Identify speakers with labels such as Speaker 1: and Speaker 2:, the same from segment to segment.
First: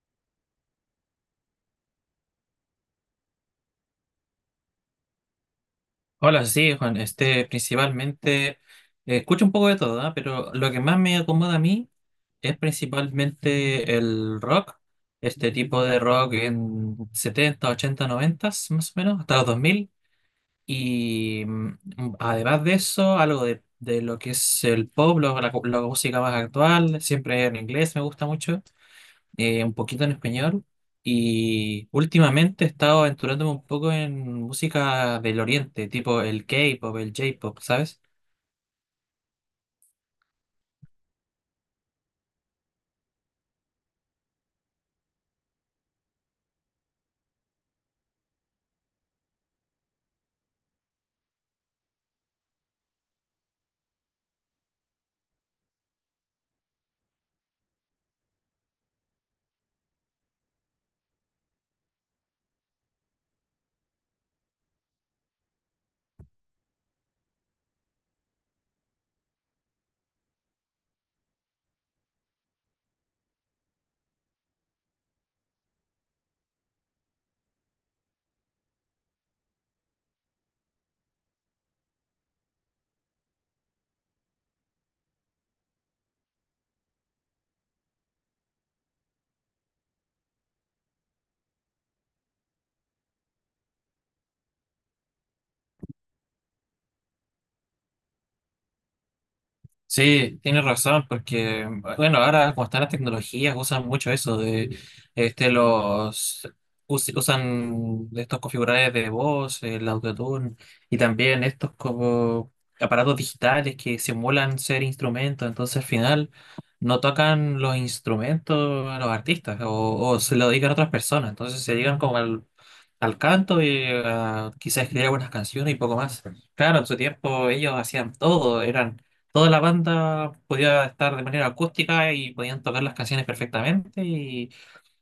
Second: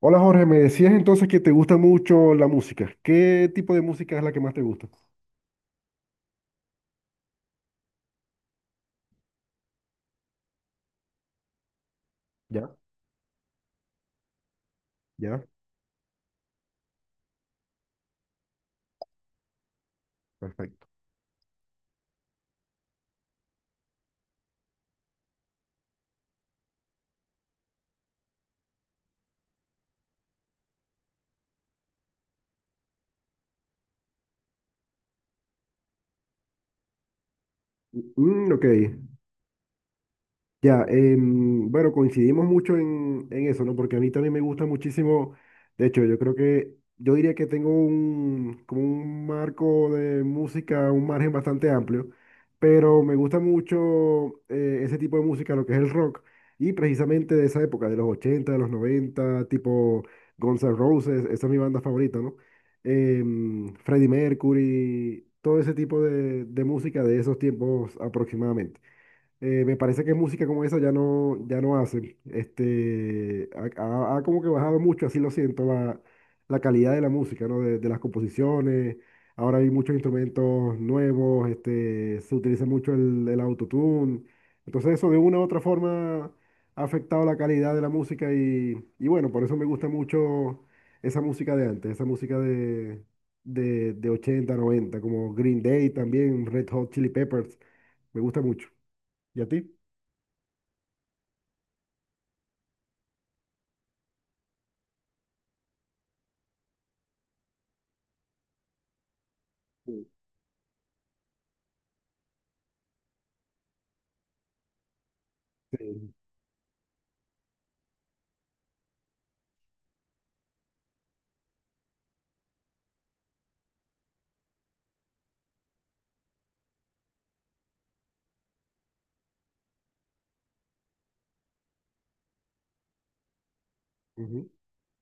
Speaker 1: Hola Jorge, me decías entonces que te gusta mucho la música. ¿Qué tipo de música es la que más te gusta?
Speaker 2: Hola, sí, Juan. Principalmente, escucho un poco de todo, ¿ah? Pero lo que más me acomoda a mí es
Speaker 1: Ya,
Speaker 2: principalmente el rock,
Speaker 1: ya,
Speaker 2: este tipo de rock en 70 80 90, más o menos, hasta los 2000.
Speaker 1: perfecto.
Speaker 2: Y además de eso, algo de, lo que es el pop, la, música más actual, siempre en inglés me gusta mucho, un poquito en español. Y últimamente he estado aventurándome un poco en música del oriente, tipo el K-pop, el J-pop, ¿sabes?
Speaker 1: Mm, ok, ya, bueno, coincidimos mucho en eso, ¿no? Porque a mí también me gusta muchísimo, de hecho, yo creo que, yo diría que tengo un, como un marco de música, un margen bastante amplio, pero me gusta mucho ese tipo de música, lo que es el rock, y precisamente de esa época, de los 80 de los 90 tipo Guns N' Roses, esa es mi banda favorita, ¿no? Freddie Mercury, todo ese tipo de música de esos tiempos aproximadamente. Me parece que música como esa ya no hacen. Este, ha como que bajado mucho, así lo siento, la calidad de la música, ¿no? De las composiciones. Ahora hay muchos instrumentos nuevos, este, se utiliza mucho el autotune. Entonces eso de una u otra forma ha afectado la calidad de la música y bueno, por eso me gusta mucho esa música de antes, esa música de 80 90 como Green Day también, Red Hot Chili Peppers, me gusta mucho. ¿Y a ti?
Speaker 2: Sí, tienes razón, porque bueno, ahora como están las tecnologías, usan mucho eso de este los usan estos configuradores de voz, el
Speaker 1: Sí,
Speaker 2: autotune, y también estos como aparatos digitales que simulan ser instrumentos. Entonces, al
Speaker 1: sí,
Speaker 2: final no tocan los instrumentos a los artistas, o, se lo dedican a otras personas. Entonces se dedican como al, canto y a quizás escribir algunas canciones y poco más. Claro, en su tiempo ellos hacían todo, eran toda la banda, podía estar de manera acústica y podían tocar las canciones perfectamente.
Speaker 1: ujú,
Speaker 2: Y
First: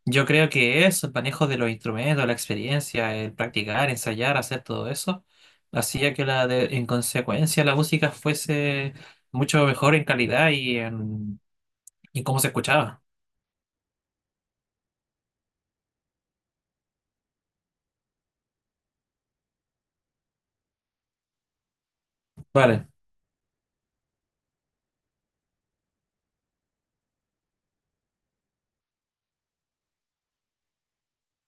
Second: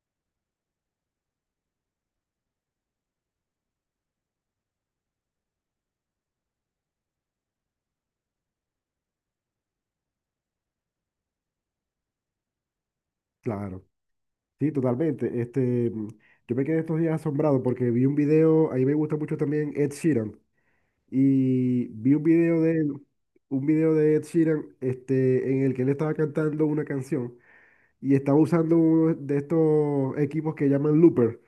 Speaker 2: yo creo que eso, el manejo de los instrumentos, la experiencia, el practicar, ensayar, hacer todo eso, hacía que en consecuencia la música fuese mucho mejor en calidad y cómo se escuchaba.
Speaker 1: claro, sí, totalmente. Este, mm, yo me quedé estos días asombrado porque vi un video, a mí me gusta mucho también Ed Sheeran, y vi un video de
Speaker 2: Vale,
Speaker 1: él, un video de Ed Sheeran, este, en el que él estaba cantando una canción y estaba usando uno de estos equipos que llaman looper.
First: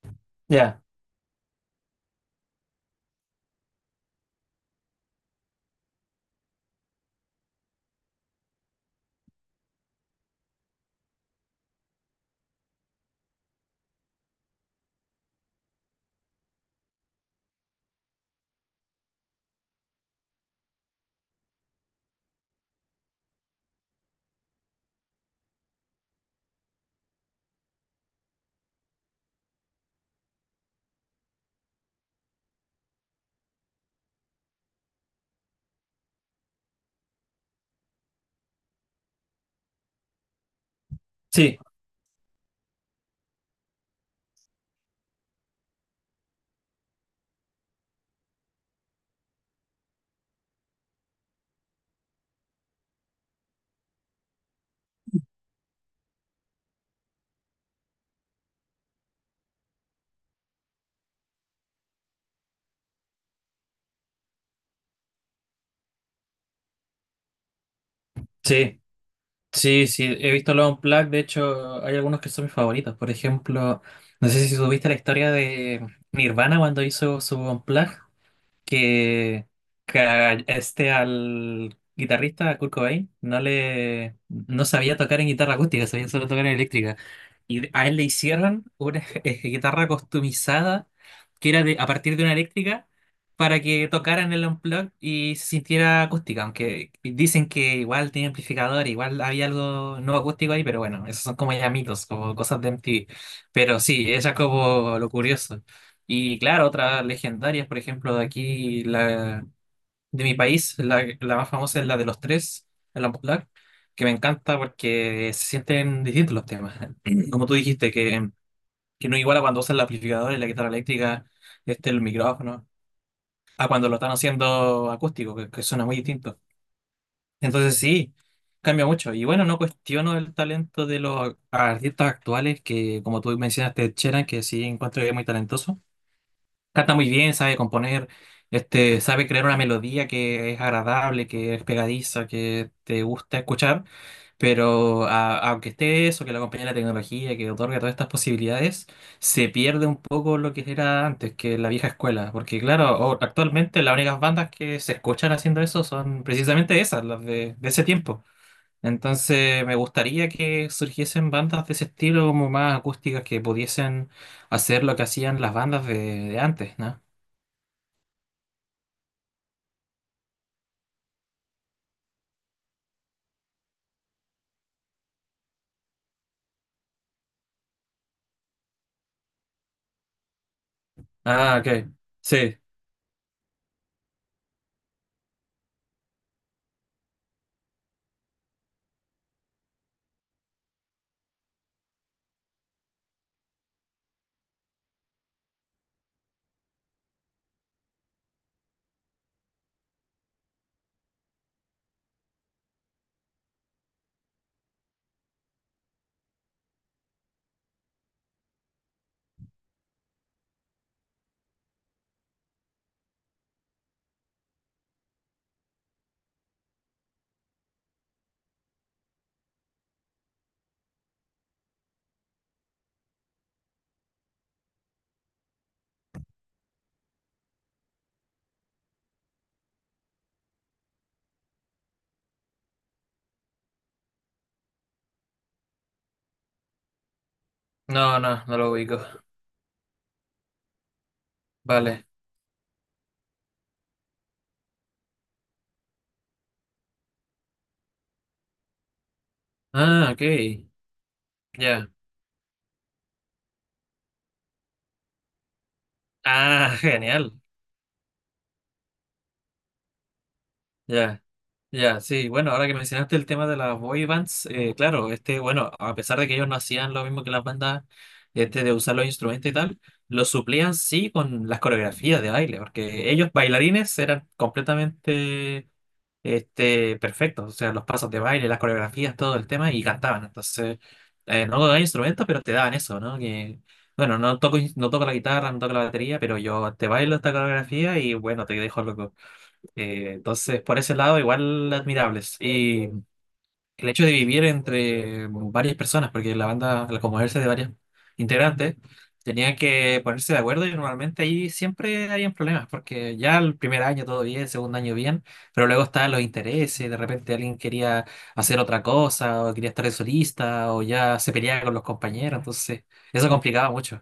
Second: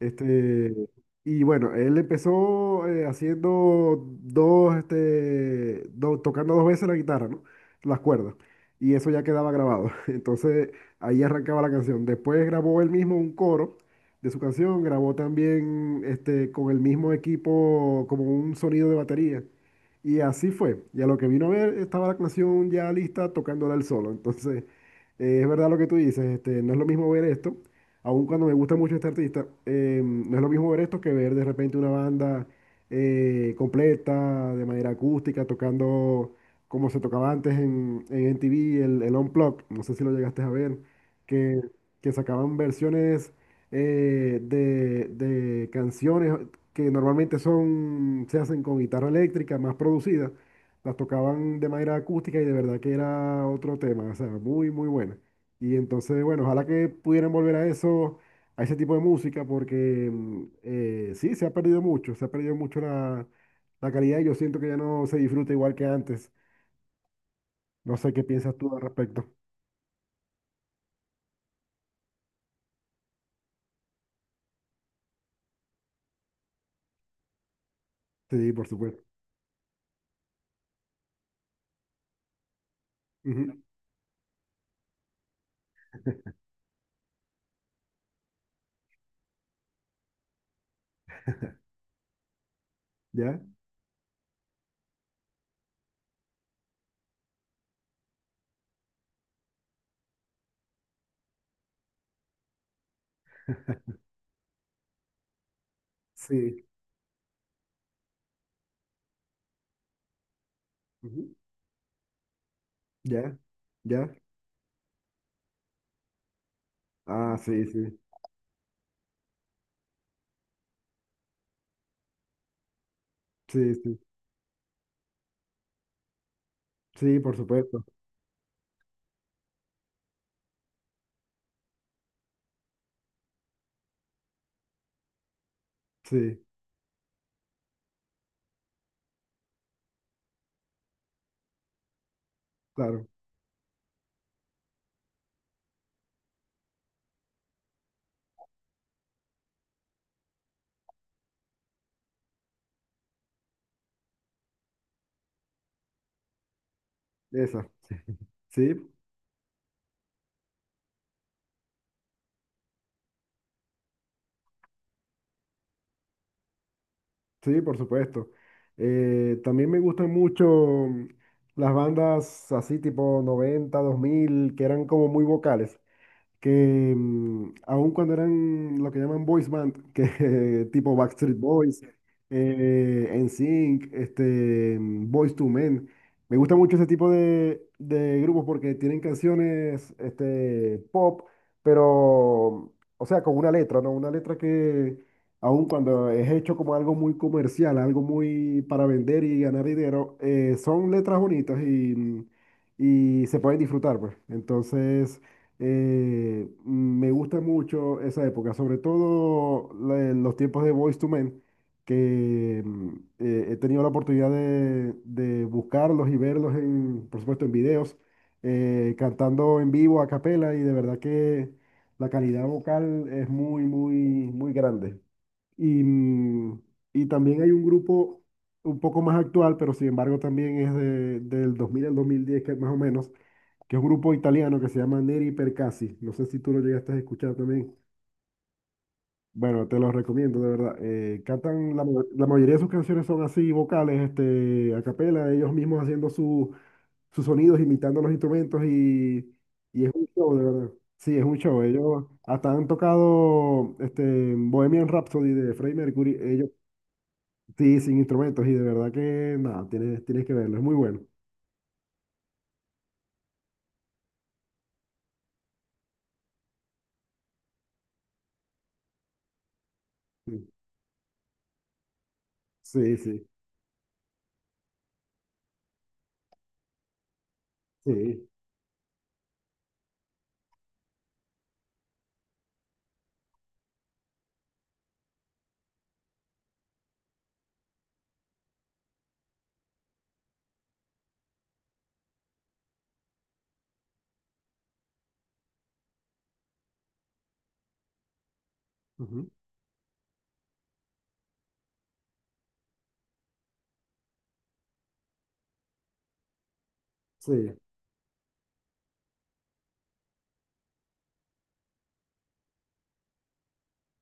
Speaker 1: Este,
Speaker 2: ya.
Speaker 1: y bueno, él empezó haciendo dos, tocando dos veces la guitarra, ¿no? Las cuerdas. Y eso ya quedaba grabado. Entonces ahí arrancaba la canción. Después grabó él mismo un coro de su canción, grabó también este, con el mismo equipo como un sonido de batería. Y así fue. Y a lo que vino a ver, estaba la canción ya lista tocándola él solo. Entonces, es verdad lo que tú dices, este, no es lo mismo ver esto aun cuando me gusta mucho este artista, no es lo mismo ver esto que ver de repente una banda completa, de manera acústica, tocando como se tocaba antes en MTV, el Unplugged, no sé si lo llegaste a ver,
Speaker 2: Sí,
Speaker 1: que, que sacaban versiones de canciones que normalmente son, se hacen con guitarra eléctrica, más producidas, las tocaban de manera acústica y de verdad que era otro tema, o sea, muy, muy buena. Y entonces, bueno, ojalá que pudieran volver a eso, a ese tipo de música, porque mm, sí, se ha perdido mucho, se ha perdido mucho la calidad y yo siento que ya no se disfruta igual que antes. No sé qué piensas tú
Speaker 2: sí.
Speaker 1: al respecto.
Speaker 2: Sí, sí, he visto los Unplugged, de hecho hay algunos que son mis favoritos. Por ejemplo, no sé si tuviste la historia de Nirvana cuando hizo su Unplugged,
Speaker 1: Sí, por supuesto.
Speaker 2: que, a este al guitarrista, a Kurt Cobain,
Speaker 1: Ujú,
Speaker 2: no sabía tocar en guitarra acústica, sabía solo tocar en eléctrica. Y a él le hicieron una guitarra customizada, que era a partir de una eléctrica,
Speaker 1: ¿ya?
Speaker 2: para que tocara en el unplugged y se sintiera acústica, aunque dicen que igual tenía amplificador, igual había algo no acústico ahí, pero bueno, esos son como ya mitos, como cosas de MTV. Pero sí, eso es como lo curioso. Y
Speaker 1: Sí.
Speaker 2: claro, otras legendarias, por ejemplo, de aquí, de mi país, la,
Speaker 1: Ujú,
Speaker 2: más famosa es la de los tres, el
Speaker 1: ¿ya?
Speaker 2: popular, que me
Speaker 1: ¿Ya?
Speaker 2: encanta porque se sienten distintos los temas.
Speaker 1: Ah,
Speaker 2: Como tú
Speaker 1: sí,
Speaker 2: dijiste,
Speaker 1: sí.
Speaker 2: que, no iguala cuando usan el amplificador y la guitarra eléctrica, el micrófono, a
Speaker 1: Sí,
Speaker 2: cuando lo
Speaker 1: sí.
Speaker 2: están haciendo acústico, que, suena muy distinto.
Speaker 1: Sí, por
Speaker 2: Entonces
Speaker 1: supuesto.
Speaker 2: sí, cambia mucho. Y bueno, no cuestiono el talento de los artistas actuales, que, como tú mencionaste, Cheran, que sí encuentro que es muy talentoso.
Speaker 1: Sí,
Speaker 2: Canta muy bien, sabe componer, sabe crear una melodía que es agradable, que es pegadiza, que te
Speaker 1: claro.
Speaker 2: gusta escuchar, pero aunque esté eso, que lo acompañe la tecnología, que otorga todas estas posibilidades, se pierde un poco lo que era antes, que la vieja escuela, porque claro, actualmente las únicas bandas que se escuchan haciendo eso son precisamente esas, las de,
Speaker 1: Esa.
Speaker 2: ese tiempo.
Speaker 1: Sí. Sí.
Speaker 2: Entonces me gustaría que surgiesen bandas de ese estilo, como más acústicas, que pudiesen hacer lo que hacían las bandas de, antes, ¿no?
Speaker 1: Sí, por supuesto. También me gustan mucho las bandas así tipo noventa, dos mil, que eran como muy vocales que mm, aun cuando eran lo que llaman boys band, que tipo Backstreet
Speaker 2: Ah, ok.
Speaker 1: Boys,
Speaker 2: Sí.
Speaker 1: NSYNC, este, mm, Boys to Men, me gusta mucho ese tipo de grupos porque tienen canciones este, pop, pero, o sea, con una letra, ¿no? Una letra que aun cuando es hecho como algo muy comercial, algo muy para vender y ganar dinero, son letras bonitas y, mm, y se pueden disfrutar, pues. Entonces... me gusta mucho esa época, sobre todo los tiempos de Boyz to Men, que mm, he tenido la oportunidad de buscarlos y verlos, en, por supuesto, en videos, cantando en vivo a capela, y de verdad que la calidad vocal es muy, muy, muy grande. Y, mm, y también hay un grupo un poco más actual, pero sin embargo también es del 2000 al 2010 que más o menos, que es un grupo italiano que se llama Neri Percassi. No sé si tú lo llegaste a escuchar también.
Speaker 2: No, no, no lo ubico.
Speaker 1: Bueno, te lo recomiendo, de verdad. Cantan,
Speaker 2: Vale.
Speaker 1: la mayoría de sus canciones son así, vocales, este, a capela, ellos mismos haciendo sus sonidos, imitando los instrumentos y es un
Speaker 2: Ah, ok.
Speaker 1: show, de verdad. Sí, es un show.
Speaker 2: Ya.
Speaker 1: Ellos hasta han tocado este, Bohemian Rhapsody de Freddie Mercury, ellos
Speaker 2: Ah, genial.
Speaker 1: sí, sin instrumentos y de verdad que nada, tienes que verlo, es muy bueno.
Speaker 2: Ya. Ya, sí, bueno, ahora que mencionaste el tema de las boy bands, claro, este, bueno, a pesar de que ellos no hacían lo mismo que las bandas, de usar los instrumentos y tal, lo suplían sí con las coreografías de baile,
Speaker 1: Sí, sí,
Speaker 2: porque
Speaker 1: sí.
Speaker 2: ellos bailarines eran completamente, perfectos, o sea, los pasos de
Speaker 1: Sí.
Speaker 2: baile, las coreografías, todo el tema, y cantaban. Entonces, no tocaba instrumentos, pero te daban eso, ¿no? Que, bueno, no toco, no toco la guitarra, no toco la batería, pero yo te bailo esta coreografía y bueno, te dejo loco. Entonces, por ese lado, igual admirables el hecho de vivir entre bueno, varias personas, porque la banda, al componerse de varios integrantes,
Speaker 1: Ujú,
Speaker 2: tenían que ponerse de acuerdo y normalmente ahí siempre habían problemas, porque ya el primer año todo bien, el segundo año bien, pero luego estaban los intereses, de repente
Speaker 1: sí.
Speaker 2: alguien quería hacer otra cosa, o quería estar de solista, o ya se peleaba con los compañeros, entonces eso complicaba mucho.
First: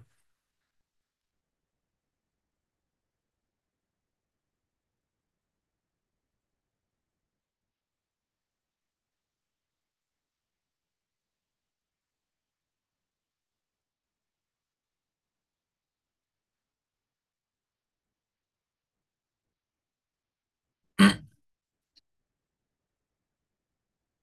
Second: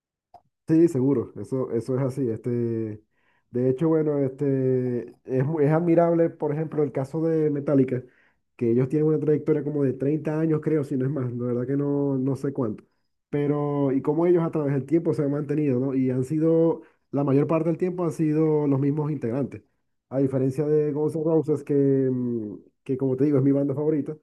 Speaker 1: Sí, seguro, eso es así. Este, de hecho, bueno, este, es, es admirable, por ejemplo, el caso de Metallica, que ellos tienen una trayectoria como de 30 años, creo, si no es más, la verdad que no, no sé cuánto. Pero, y cómo ellos a través del tiempo se han mantenido, ¿no? Y han sido, la mayor parte del tiempo han sido los mismos integrantes. A diferencia de Guns N' Roses, que, mm, que como te digo, es mi banda favorita,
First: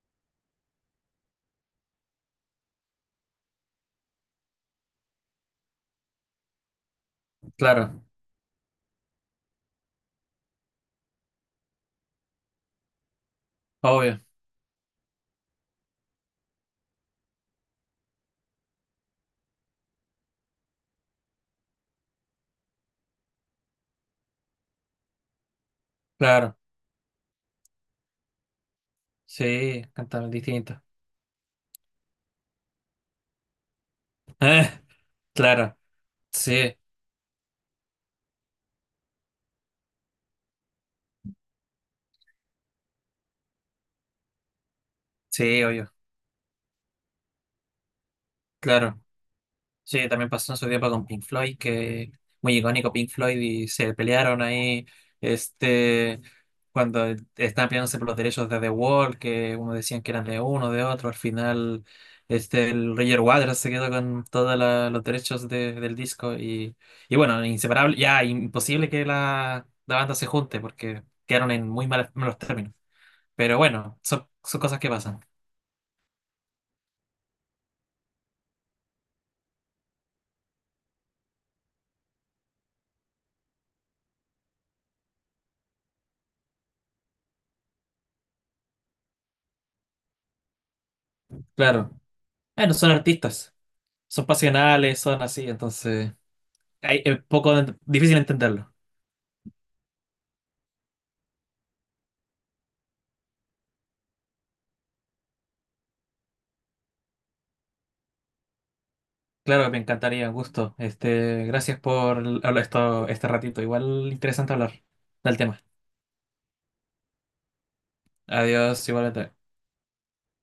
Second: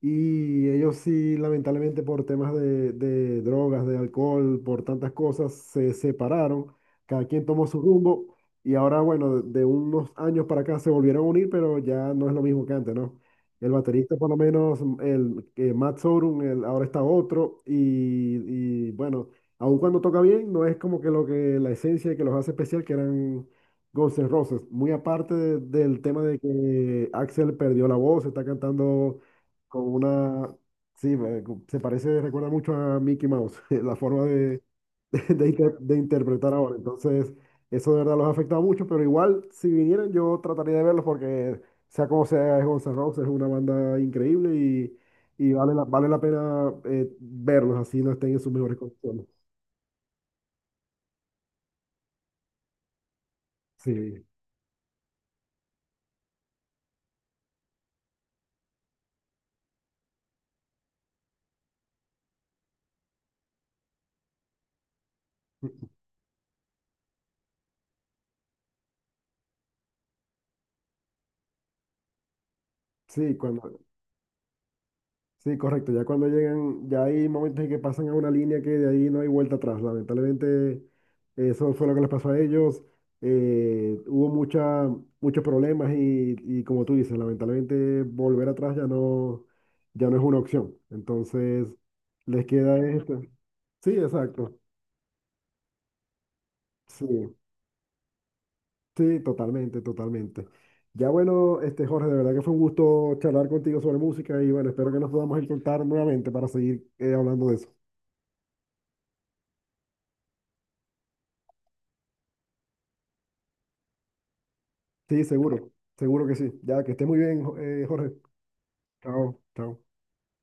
Speaker 1: y ellos sí, lamentablemente por temas de drogas, de alcohol, por tantas cosas, se separaron, cada quien tomó su
Speaker 2: Claro,
Speaker 1: rumbo y ahora, bueno, de unos años para acá se volvieron a unir, pero ya no es lo mismo que antes, ¿no? El baterista
Speaker 2: obvio,
Speaker 1: por lo menos, mm, Matt Sorum, ahora está otro y, bueno, aun cuando toca bien, no es como que lo que la esencia que los hace especial, que eran Guns N' Roses, muy aparte del tema de
Speaker 2: claro,
Speaker 1: que Axel perdió la voz, está cantando
Speaker 2: sí,
Speaker 1: con
Speaker 2: cantaban
Speaker 1: una...
Speaker 2: distinto.
Speaker 1: Sí, se parece, recuerda mucho a Mickey Mouse, la forma de,
Speaker 2: Claro,
Speaker 1: de interpretar ahora.
Speaker 2: sí,
Speaker 1: Entonces, eso de verdad los ha afectado mucho, pero igual, si vinieran, yo trataría de verlos porque, sea como sea, es Guns N' Roses, es una banda increíble y
Speaker 2: sí,
Speaker 1: vale
Speaker 2: obvio,
Speaker 1: vale la pena verlos, así no estén en sus mejores
Speaker 2: claro.
Speaker 1: condiciones.
Speaker 2: Sí, también pasó en su tiempo con Pink Floyd, que muy icónico Pink Floyd, y se
Speaker 1: Sí,
Speaker 2: pelearon ahí, este, cuando estaban peleándose por los derechos de The Wall, que uno decían que eran de uno, de otro, al final, el Roger Waters se quedó con todos los derechos del disco, y, bueno, inseparable, ya imposible que la, banda se junte, porque quedaron en muy malos, malos términos,
Speaker 1: sí,
Speaker 2: pero
Speaker 1: cuando,
Speaker 2: bueno, son, cosas que pasan.
Speaker 1: sí, correcto. Ya cuando llegan, ya hay momentos en que pasan a una línea que de ahí no hay vuelta atrás. Lamentablemente, eso fue lo que les pasó a ellos. Eh, hubo mucha, muchos problemas y como tú dices, lamentablemente volver atrás ya no, ya no es una opción. Entonces,
Speaker 2: Claro.
Speaker 1: les
Speaker 2: Bueno,
Speaker 1: queda
Speaker 2: son
Speaker 1: esto.
Speaker 2: artistas,
Speaker 1: Sí,
Speaker 2: son
Speaker 1: exacto.
Speaker 2: pasionales, son así, entonces. Ay,
Speaker 1: Sí,
Speaker 2: es poco difícil entenderlo.
Speaker 1: sí, totalmente, totalmente. Ya bueno, este Jorge, de verdad que fue un gusto charlar contigo sobre música y bueno, espero que nos podamos encontrar nuevamente para seguir hablando de eso.
Speaker 2: Claro, me encantaría, gusto. Gracias por hablar esto, este ratito. Igual interesante hablar
Speaker 1: Sí,
Speaker 2: del tema.
Speaker 1: seguro, seguro que sí. Ya, que esté muy bien, Jorge.
Speaker 2: Adiós, igualmente.
Speaker 1: Chao, chao.